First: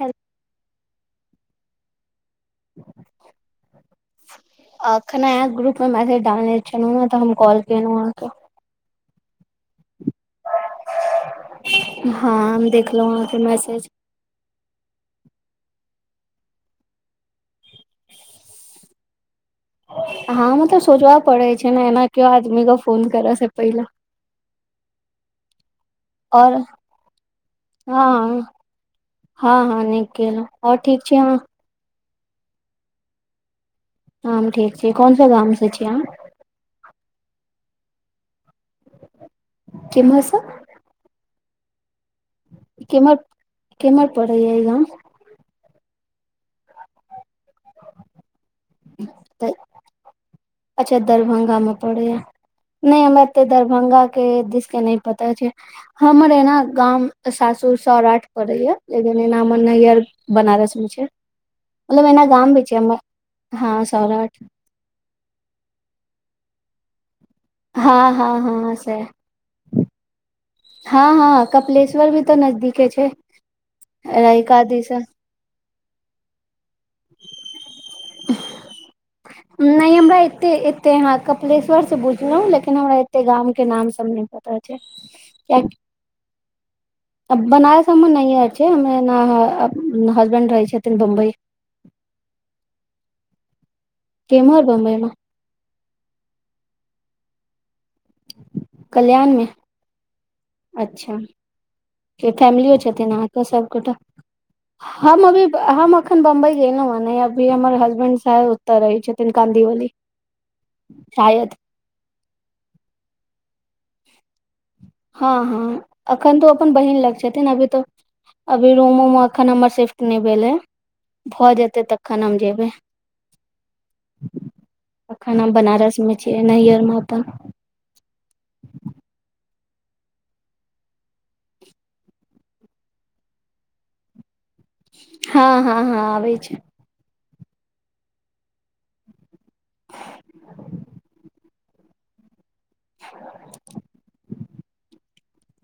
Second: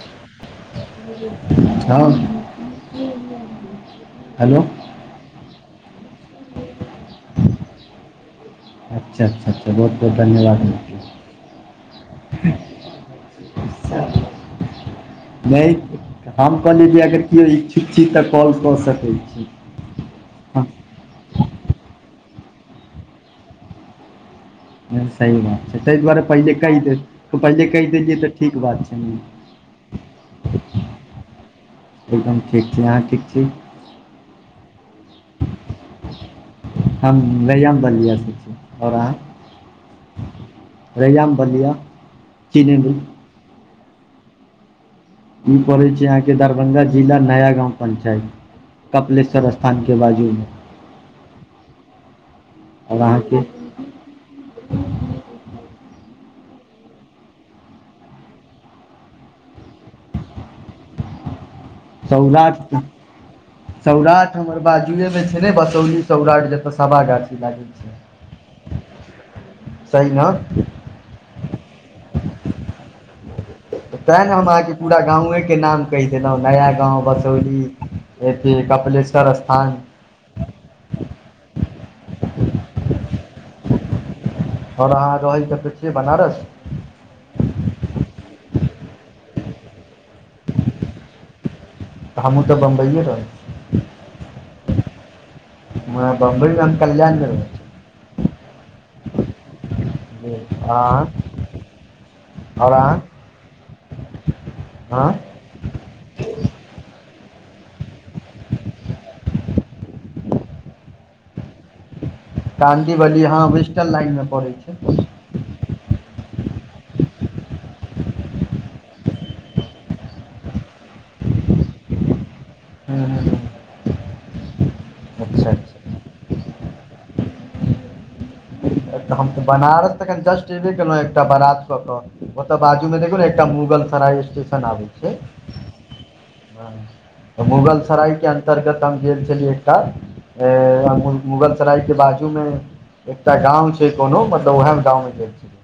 हेल हँ हेलो खना एक ग्रुप में मैसेज डालने छलु तऽ हम कॉल केलहुं अहाँके अच्छा अच्छा अच्छा बहुत बहुत धन्यवाद अहाँके हँ देखलौ अहाँके मैसेज नहि हम कहली जे अगर केओ इच्छुक छी तऽ कॉल कऽ सकै छी हँ हमहु तऽ सोचब पड़े छै ने एना केओ आदमी क फोन करे से पहिल सही बात छै ताहि दुआरे और पहिले कहि दे पहिले कहि देलियै तऽ हँ ठीक बात छै ने हँ हँ नीक केलौ आओर ठीक छी अहाँ एकदम ठीक छी अहाँ ठीक छी हां हम ठीक छी कोन सा गाम से छिय अहाँ हम रैयाम छी आओर अहाँ केम्हर सँ रैयाम बलिया चीनेमी केमहर केमहर पड़ैयै ई गाम ई पड़ै छै अहाँके दरभंगा जिला नया गाँव पंचायत कपिलेश्वर स्थान के बाजूमे अच्छा दरभंगा में पड़े या आओर नहि हमरा अहाँके एते द दभंगा के दिस के नहि पता छै हमर एना गाम सासुर सौराठ पड़ै य लेकिन एना हमर नैहर बनारस मे छै मतलब एना गाम भी सौराठ छै हँ सौराठ बाजुए मे छै ने बसौली सौराठ जतऽ सभा गाछी हँ हँ हँ से सही न हँ हँ कपिलेश्वर भी तऽ नजदीके छै तैँ ने हम रहिका अहाँके पूरा दिसन गाँवएके नाम कहि देलौ नया गाँव बसौली ए कपिलेश्वर स्थान नहि हमरा एते एते य कपिलेश्वर से बुझलौ लेकिन हमरा एते गाम के नाम सब नहि पता य आओर अहाँ रहै कत छियै बनारस बनारय हमर नैहरछै हमे हसबैंड रहै छथिन बम्बई त हमहूँ तऽ बम्बइए रहै छी केमहर बम्बई मे हम बम्बई कल्याण कल्याणमे ओ अच्छा आओर फैमिलियो अहाँ छथिन अहाँके सबगोटा हँ हम अभी हम अखन बम्बई गेलौ हँ ने अभी हमर हसबैंड शायद ओते रहै छथिन काँदीवली शायद काँदी बली हँ वेस्टन लाइनमे पड़ै छै हँ हँ अखन तो अपन बहिन लग छथिन अभी तऽ अभी रूम उम अखन हमर शिफ्ट नहि भेल हे भऽ जेते तखन हम जेबे हू अखन अच्छा हम अच्छा बनारस मे छियै नैहरम अपन हम तऽ बनारस तऽखन जस्ट एबे केलौ एकटा बरात क क ओ तऽ बाजूमे देखु ने एकटा मुगल साराय एस आबै छै हँ हँ हँ आबै छै मुगलसराय के अंतर्गत हम गेल छली एकटा मुगल सराय के बाजू मे एकटा गाँव छै कोनो मतलब ओएह गाँंव मे गेल छलीह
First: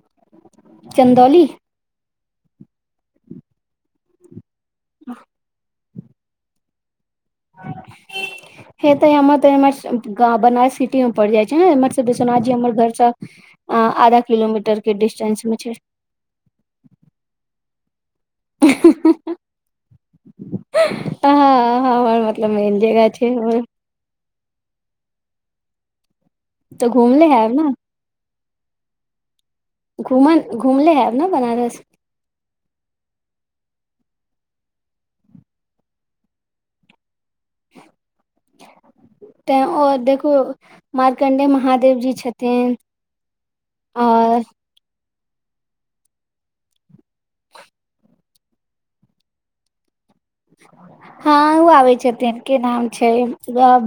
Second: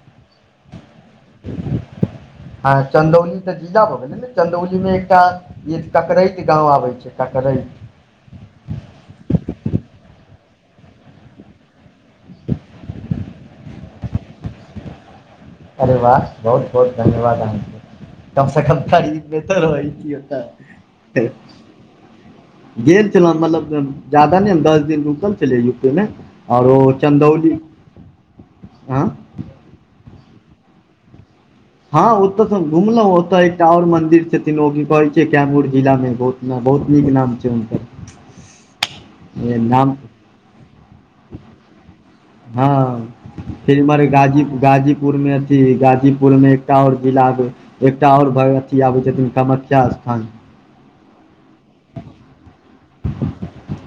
चंदौली ह चंदौली तऽ जीजा भ गेल चन्दौलीमे एकटा टकरैत गाँव आबै छै टकरैत ह हे ते हमर तर ग बनारस सिटी मे पड़ि जाय छै विश्वनाथजी हमर घर सब आधा किलोमीटर के डिस्टेंस मे छै वाह बहुत बहुत धन्यवाद अहाँके कम से कम खरीफमे तऽ रहै हँ हमर मतलब मेन जगह गेल छै छलौ मतलब जादा नहि हम दस दिन रुकल छलै यूपीमे आओरो तऽ घुमले हैब चंदौली ने हँ घुमन घूमले हेब ने बनारस हँ ओतय सब घुमलौं ओतय एकटा और मंदिर छथिन ओ की कहे छै कैमूर जिला मे बहुत। नहि बहुत नीक नाम छै हुनकर तऽ ओ नाम देखू मारकण्डे महादेव जी छथिन। हँ फिर इम्हर हय और गाजी गाजी। पुरमे अथी गाजीपुरमे एकटा आओर जिला दे एकटा आओर भगवती आबै छथिन कामख्या स्थान। हँ ओ आबै छथिन की नाम छै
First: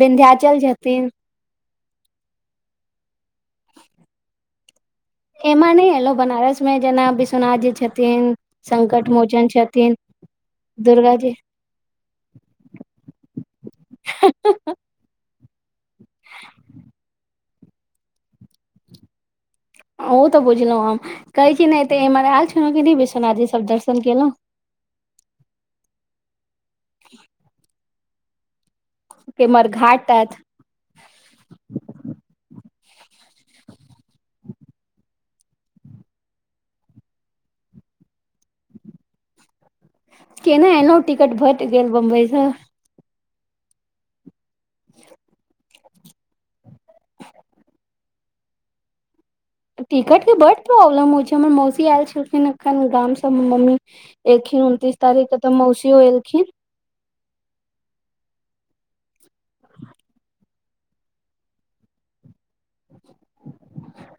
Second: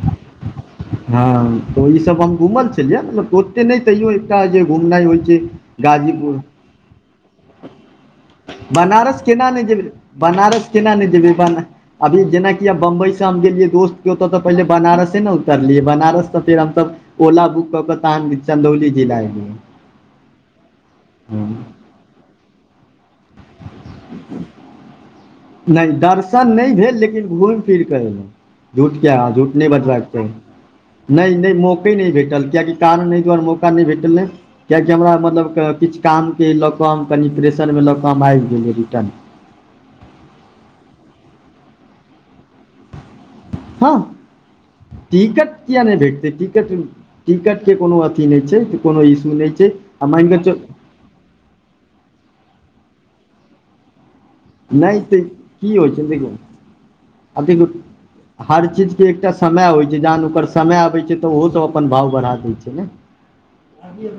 विन्ध्याचल छथिन हँ तऽ ओसभ हम घुमल छलियै मतलब त ओते नहि तै एकटा जे घुमनाइ हो छै एम्हर नहि एलौ गाजीपुर बनारस में जेना विश्वनाथ जी छथिन संकट बनारस मोचन केना नहि जेबी छथिन बनारस केना नहि दुर्गा जेबी जी बन अभी जेनि अब बम्बई से हम गेलियै दोस्त केत त पहि बनारस ह ने तलियै बनारस तऽ फेर हमस ओला बुक कऽ के तहन चंदौली जिला ए ओ तऽ बुझलौ हम कहै छी ने एते एमहर आयल छल की विश्वनाथ जी सब दर्शन केलौ नहि दर्शन नहि भेल लेकिन घूमि फिरि कऽ अयलु झूठ किया झूठ नहि एम्हर बजबाक घाट चाही तात नहि नहि मौके नहि भेटल कियकि कारण एहि दुआरे मौका नहि भेटल नहि किएकि हमरा मतलब किछु कामके लऽ कऽ हम कनि प्रेशरमे लऽ कऽ हम आबि गेलै रिटर्न केने एलौं टिकट भेटि गेल बम्बईसँ। हँ। टिकट किये नहि भेटतै टिकट टिकट के कोनो अथी नहि छै कोनो इशू नहि छै। आ टिकट मानि के कऽ बड्ड चलू प्रॉब्लम होइ छै हमर मौसी आयल छलखिन एखन गाम सब हम मम्मी। एखिन उनतीस तारीख तऽ मौसीयो एलखिन। अध [inaudible] हर चीजके एकटा समय होइ छै जहन ओकर समय अबैत छै तऽ ओहोसभ अपन भाव बढ़ा दैत छै ने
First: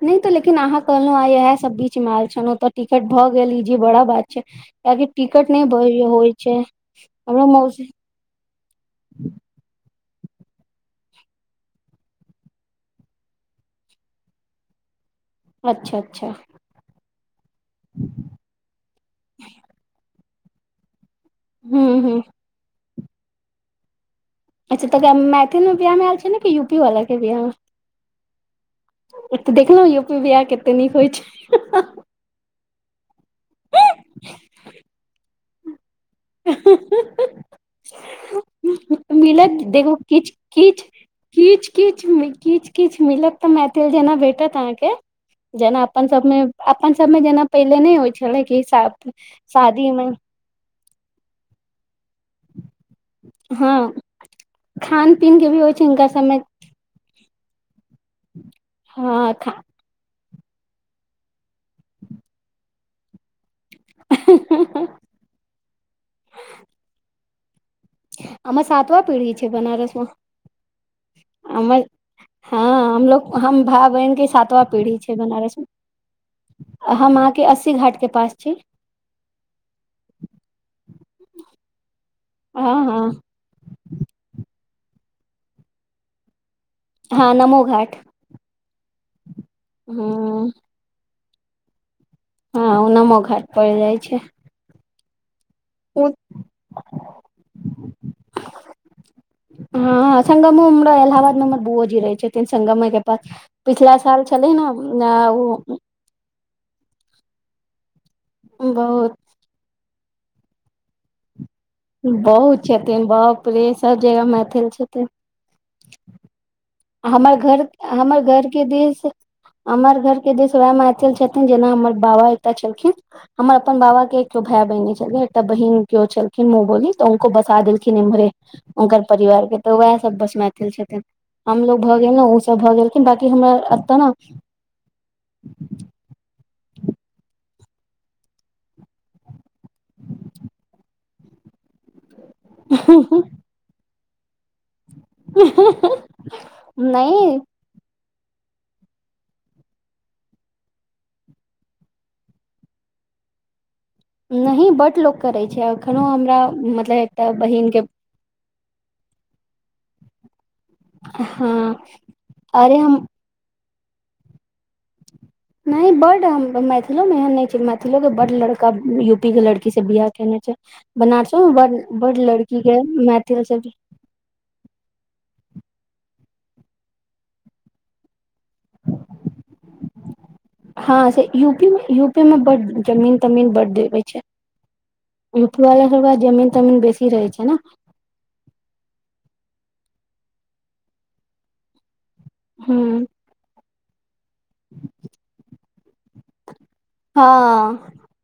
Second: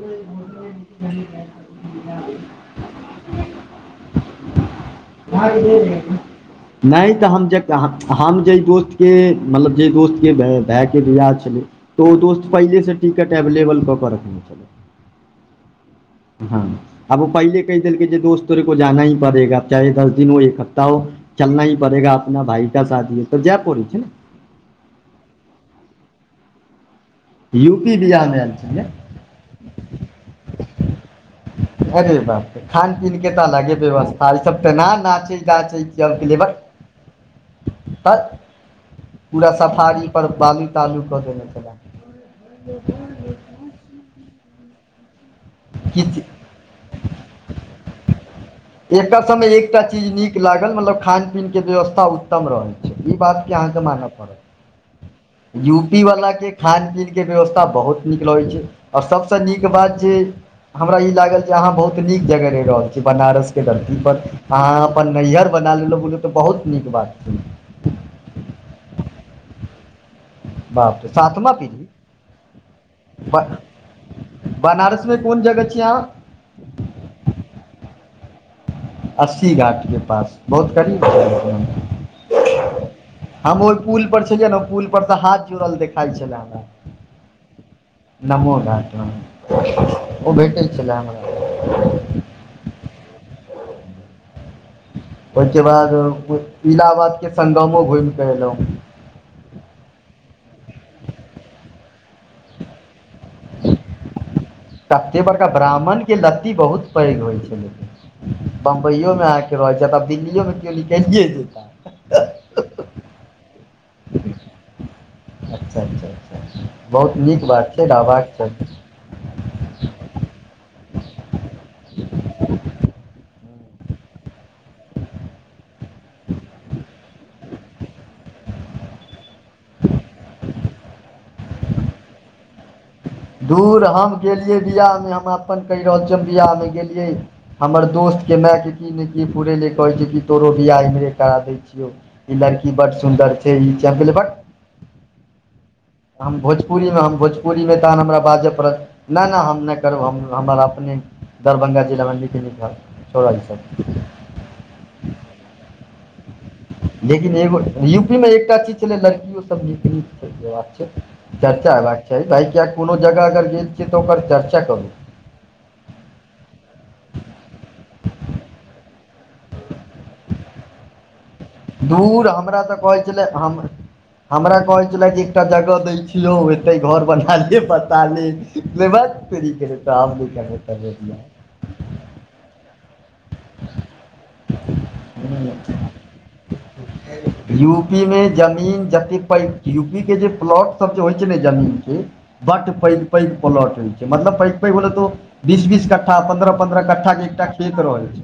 नहि तऽ लेकिन अहाँ कहहु आ इएहे सब बीच मे आयल छल ओतऽ टिकट भऽ गेल ई जे बड़ा बात छै कभि टिकट नहि भर होइ छै नहि तऽ हमरा हम जे मौजी हम जेह दोस्तके मतलब जाहि दोस्तके भायके बिआह छलै तो ओ दोस्त पहिले से टिकट एवेलेबल कऽ के रखने छल अच्छा अच्छा हँ अब ओ पहिले कै देलके जे दस्त तोरे को जाना ही पड़ेगा चाहे दस दिन हो एक हफ्ता हो चलना ही हूँ पड़ेगा हूँ अपना भाइ का शादी तऽ जाय पड़ै छै अच्छा तकराऽ मैथिल मे ब्याह मे आल छै ने कि यूपी वाल के ब्याह मे यू पी बिजमे [unintelligible] आल छलै ओ तऽ देखलौ यूपी बीहार कतै नीक होइ छै अरे बात रे खान पीन के तऽ अलगे व्यवस्था ई सब ते न नाचै गाचै लेबर त [inaudible] मिलत देखू किछु किछ तालू कऽ देने किछ छले किच किच किछु मिलत मैथिल जेना बैठ तहाँके जेना अपन सबमे किछ अपन सबमे जेना पहिले नहि होइ छलै कि एकर सबमे एकटा शादी मे चीज नीक लागल मतलब खान पीन के व्यवस्था उत्तम रहल ई बात के अहाँके हँ मानऽ पड़त खान पीन के भी होइ यू छै पी हिनका वाला सबमे के खान पीनके व्यवस्था बहुत नीक रहै छै हँ सभसँ नीक बात जे हमरा ई लागल जे अहाँ बहुत नीक जगह रेह रहल छीये बनारस गलती पर अहाँ अपन नैहिर बना लेलहु बल तऽ बहुत नीक बात छै हमर सातवा पेढ़ी छै बनारसमे बाप सातमा पी ढी हँ हमलोग हम भाय बहिन क सातवा पीढ़ी छै बनारसमे कोन जगह छियै अहाँ बनारसमे हम अहाँके अस्सी घाट के पास अस्सी घाटके पास बहुत करीब छै ह हँ हम ओह पुल पर छलियै ने पुल पर सँ हाथ जुड़ल देखाय छलै हँ नमो घाट नमो ओ हँ भेट छले हमरा हँ उ नमो घाट पर रहै छै ओहिके बाद इलाहाबाद के संगमो घुमि कऽ एलौ हँ संगमो में हमरा इलाहाबाद मे हमर बुओ जी रहै छथिन संगमे पिछला साल छलै न तते बड़का ब्राह्मण के लत्ती बहुत पैघ होय छै बम्बइयो बहुत में आहा के रहै छै तब दिल्लियो मे केओ निकलिए जेतै बहुत छथिन बाप‌ रे सब जगह मैथिल छथिन अच्छा अच्छा अच्छा बहुत हमर नीक घर बात छै हमर रहबाक घर के चाही दिश हमर घर के दिस वएह मात छथिन जेना हमर बाबा एकटा छलखिन हमर अपन बाबा के एको भाय बहिन छल एकटा बहिन केओ छलखिन मुँह बोली तऽ उनको बसा देलखिन इम्हरे हुनकर परिवार के तऽ उएह सब बस मैथिल छथिन हमलोग भऽ गेलै त भऽ गेलखिन बाकि हमरा एतऽ ने जे बियाह मे हम अपन कहि रहल छियै हम बियाह मे गेलियै हमर दोस्त के माय के की ने की फूरेले कहै छै कि तोरो बियाह इमरे करा दै छियौ ई लड़की बड ने सुन्दर छै इ छे हम कहलिए बक [inaudible] हम भोजपुरी में हम नहि भोजपुरी में तहन हमरा बाजब ना ना हम नहि करब हम हमर अपने दरभंगा जिला में नीक नीक छोड़ा छथि नहि बड लोक करै छै एखनो हमरा मतलब एकटा बहिनके मे एकटा चीज छलै लड़कियो सब नीक नीक चर्चा हँ हेबाक चाही भाई किये अरे हम कोनो जगह अगर गेल छियै तऽ ओकर चर्चा करू नहि बड मैथिलो मे एहन नहि छै मैथिलो के बड लड़का यूपी के लड़की से बियाह केने छै बनारसों मे बड बड दूर लड़की हमरा तऽ के कहै छलै मैथिल हम सब हमरा कहै छलै कि एकटा जगह दै छियौ एते घर बना ले बसा ले भक तोरीके हम नहि करबै तरबै हँ बियाह से यूपी मे यू में बड जमीन तमीन बड देवय छै यूपी वाला सब के पास जमीन तमीन बेसी रहै छै ने यूपी मे जमीन जते पैघ यूपी के जे प्लॉट सब जे होय छै ने जमीन के बड पैघ ह पैघ पलोट होय छै मतलब पैघ पैघ होल तऽ बीस बीस कट्ठा पन्द्रह पन्द्रह कट्ठा एकटा खेत हँ रहै छै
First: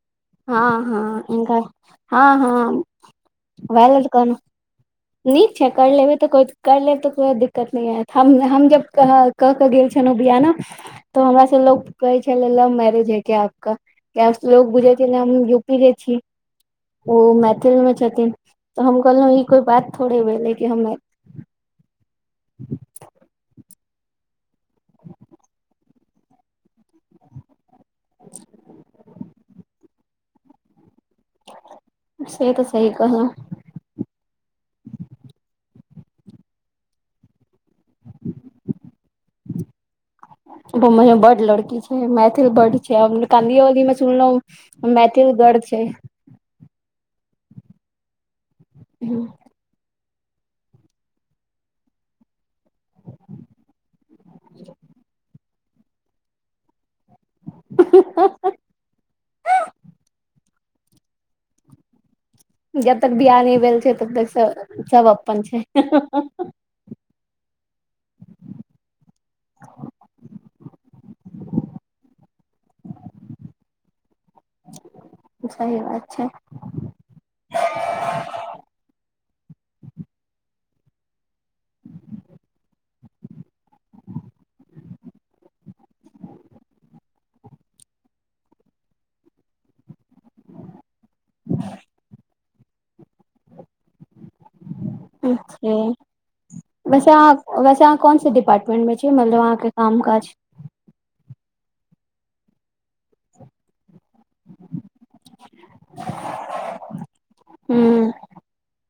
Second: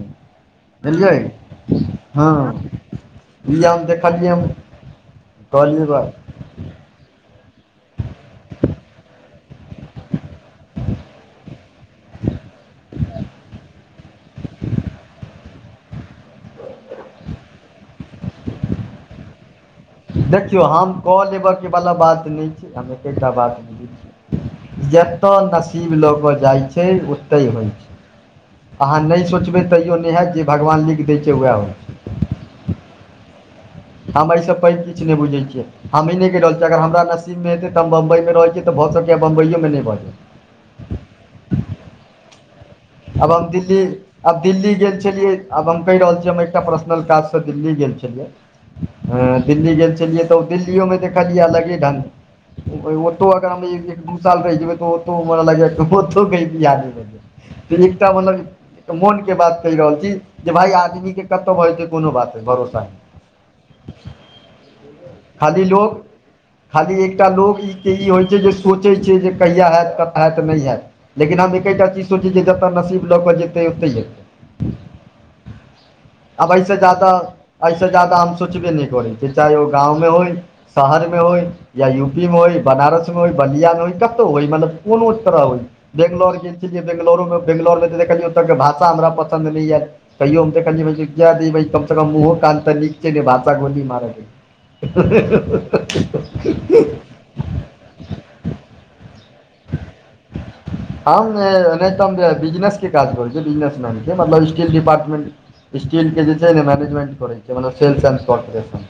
हँ हँ बुझलियै इनका हँ हँ इ हम वएह लेल देखलियय कहलहु नीक छै कर लेबै तऽ को कर लेब तऽ कोनो भीदिक्कत नहि होयत हम हम जब कहि के गेल छलहुँ बियाह ना तो हमरा से लोग कहै छलै लव मैरेज है क्या आपका लोग बुझे छै ने यूपी के छी ओ मैथिल मे छथिन तऽ हम कहलौ ई कोई बात थोड़े भेलै देखियौ कि हम कऽ लेबाके वला बात नहि छी हम एकेटा बात बुझ जेतअ नसीब लऽ क जाय छै ओत्ते होय छै अहाँ नहि सोचबै तैयो नहि हैत जे भगवान लिख दै छै उहै होय से तऽ सही कहलौ हम एहिसँ पैघ किछ नहि बुझैत छियै हम इ नहि कहि रहल छियै अगर हमरा नसिब में हेतै तऽ हम बम्बई में रहैत छियै तऽ भऽ सकै बम्बइओमे नहि भऽ जै बम्बई में बड लड़की छै मैथिल बड छै आब हम कालियो दिल्ली वाली मे आब दिल्ली सुनलहुँ गेल मैथिल छलियै गढ़ आब हम छै कहि रहल छीयै हम एकटा पर्सनल काज सँ दिल्ली गेल छलियै दिल्ली गेल चलियै तऽ दिल्लीयो मे देखलियै अलगे ढंग ओतो अगर एक दू साल रहि जेबै तऽ ओतो लगइ ओतो कही बियाह नै भऽ जाय एकटा मतलब मोन के बात कहि रहल छी जे भाय आदमी के कत हो छै कोनो बात भरोसा जब तक बियाह नहि भेल छै तब तक सब सब अपन छै खाली लोक खाली एकटा लोक ई होइत छै जे सोचैत छै जे कहिया हैत हएत नहि हैत लेकिन हम एकेटा चीज सोचैत छिय जे जतय नसीब लऽ कऽ जेतै ओतहि हेतै सही बात छै एहिसँ ज्यादा एहिसँ ज्यादा हम सोचबे नहि करै छियै चाहे ओ गाँवमे होइ शहरमे होइ या यू पी मे होइ बनारस मे होइ बलिया मे होइ कतहु होय मतलब कोनो तरह होइ बेंगलौर गेल छलियै बेंगलोरमे बेंगलौरमे तऽ देखलियै ओतके भाषा हमरा पसन्द नहि एल कहियो हम कहलिय कम से कम मुँहो कान तऽ नीक छैने भाषा गोली मारैै [unintelligible] वैसे अहाँ वैसे अहाँ कोन से डिपार्मेंट मे छी मतलब अहाँके काम काज हम नहि तऽ हम बिजनेस के काज करै छियै बिजनेसमेन के मतलब स्टील डिपार्टमेंट स्टील के जे छै ने मैनेजमेंट करे छै मतलब सेल्स हूँ एंड कॉर्पोरेशन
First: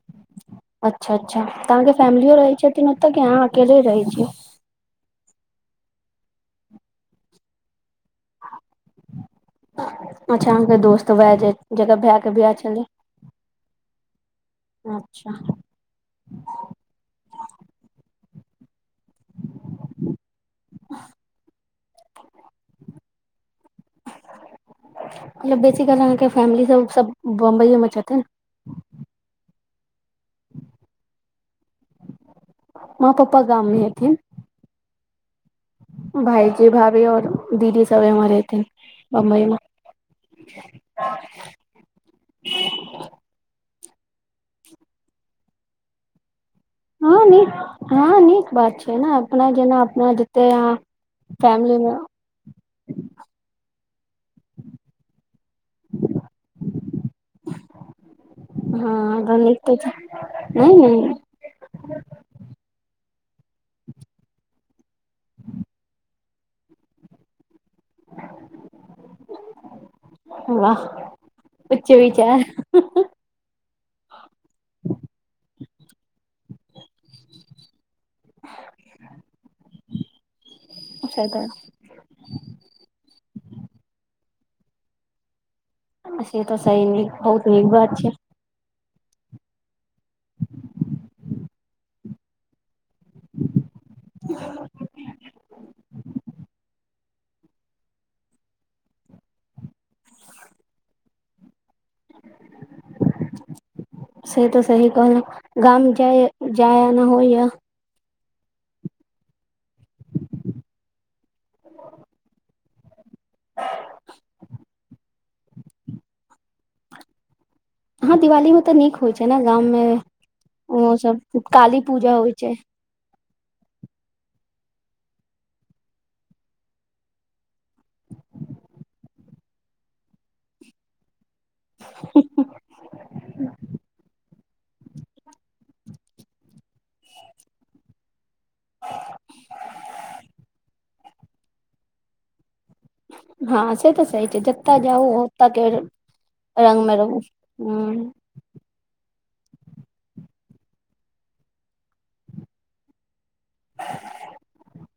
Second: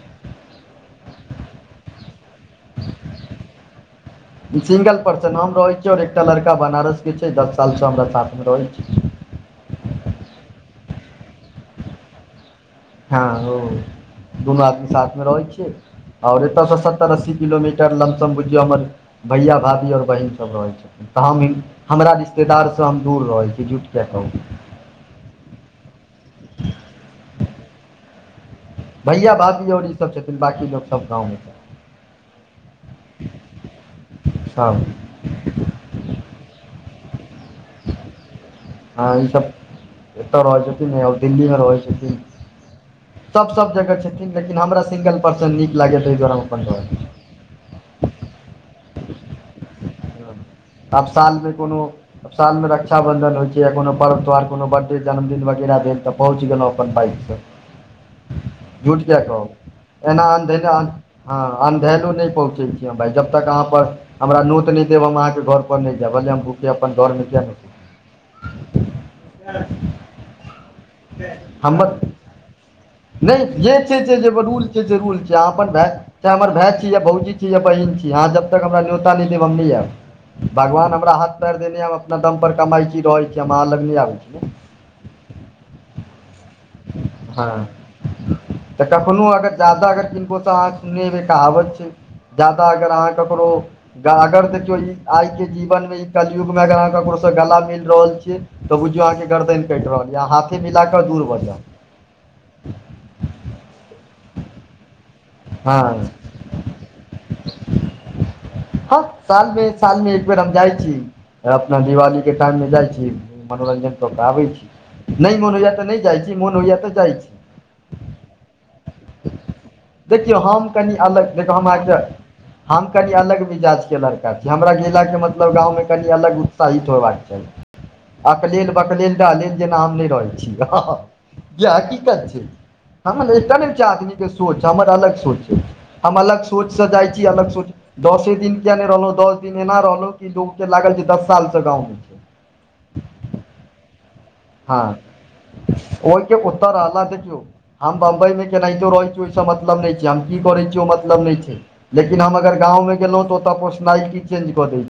अच्छा अच्छा तऽ अहाँके फैमिलियो रहै छथिन ओतऽ कि अहाँ अकेले रहै छियै सिंगल पर्सन हम रहै छीयै आओर एकटा लड़का बनारस के छै दस सालसँ हमरा साथ मे रहै छै अच्छा अहाँ के दोस्त वएह जे जकर भाय के बियाह छलै हँ ओ दुनू आदमी साथमे अच्छा रहै छियै आओर एतयसँ सत्तर अस्सी किलोमीटर लमसम बुझियौ हमर भैया भाभी आओर बहिन सब रहै छै तऽ हम हमरा रिश्तेदारसँ हम दूर रहै छी जुट कियै कहू मतलब बेसिकाल अहाँके फैमिली सब सब बम्बइये मे छथिन भैया भाभी आओर ई सब छथिन बाँकी लोक सब गाँवमे छथि माँ पप्पा गाममे हेथिन अच्छा भाइजी भाभीऔर दीदी सब एम्हर हेथिन हँ ई बम्बई सब मे एतऽ रहै छथिन आ दिल्ली मे रहै छथिन सभ सभ जगह छथिन लेकिन हमरा सिंगल पर्सन नीक लागत ताहि दुआरे हम अपन रहै हँ नीक हँ नीक बात छै ने अपना जेना अपना जते अहाँ आब सालमे कोनो फैमिली मे साल मे रक्षाबंधन होइ छै या कोनो पर्व त्योहार कोनो बड्डे जन्मदिन वगैरह तऽ पहुँच गेलहुँ अपन बाइक से झूट कियै हँ नीक कहु तऽ छै एना अन्ध नहि नहि [unintelligible] हँ अन्धेलो नहि पहुँचे छी भाय जब तक अहाँ पर हमरा नोट नै देब हम अहाँके घर पर नहि जायभ हम भले हम भूखे अपन घरमे किये नहि बाह हमर नहि जे छै रूल छै रूल छै अपन भाय चाहे हमर भाय छै भउजी छी या बहीन छी अहाँ जब तक हमरा न्योता नहि देब हम नै ऐव भगवान हमरा से हाथ तऽ पैर देने ऐ हम अपना दम पर कमाइ छी रहै छी हम अहाँ लग नहि आबै छी से तऽ सही नै बहुत हँ नीक बात छै तऽ कखनो अगर ज्यादा अगर किनबौ तऽ अहाँनेबैके कहाबत छै जादा अगर अहाँ ककरो अगर देखियौ आइ के जीवन मे कलयुग मे अगर अहाँ ककरो गला मिल रहल छियै तऽ बुझियौ अहाँके गर्दन कटि रहल यै हाथे मिलाके दूर भऽ जाउ से तऽ सही कहलौं हँ गाम मे जाइ जाया न होइया हँ साल मे सालमे एक बेर हम जाइ छी अपना दिवाली के टाइम मे जाइत छी मनोरञ्जन कऽ के आबै छी नहि मोन होइया तऽ नहि जाइ छी मोन होइया तऽ जाइत छी हँ दिवाली मे तऽ नीक होइ छै ने गाम देखियौ हम में ओ कनि सब अलग देखियौ हम काली अहाँके पूजा होइ छै हम कनि अलग मिजाज के लड़का छै हमरा गेला के मतलब गाँव मे कनि अलग उत्साहित होयबाक चाही अकलेल बकलेल डहलेल जेना हम नहि रहै छी हहह जे हकीकत छै हम एक टा आदमी के सोच हमर अलग सोच छै हम अलग सोच सँ जाइ छी अलग सोच दसे दिन किया नहि रहलौ दस दिन एना रहलहु कि लोक के लागल छै दस साल से गाँव में छी हँ से तए छै जतय हँ जाउ ओतय के ओहि के उत्तर रंग मे रहला रहू देखियौ हम ह बंबई मे क केनाहितो रहै छी ओहिसँ मतलब नहि छै हम की करै छीयै ओ मतलब नहि छै लेकिन हम अगर गावमे गेलहुँ तऽ ओतय पोसनाइल्टी चेंज कऽ दैत छी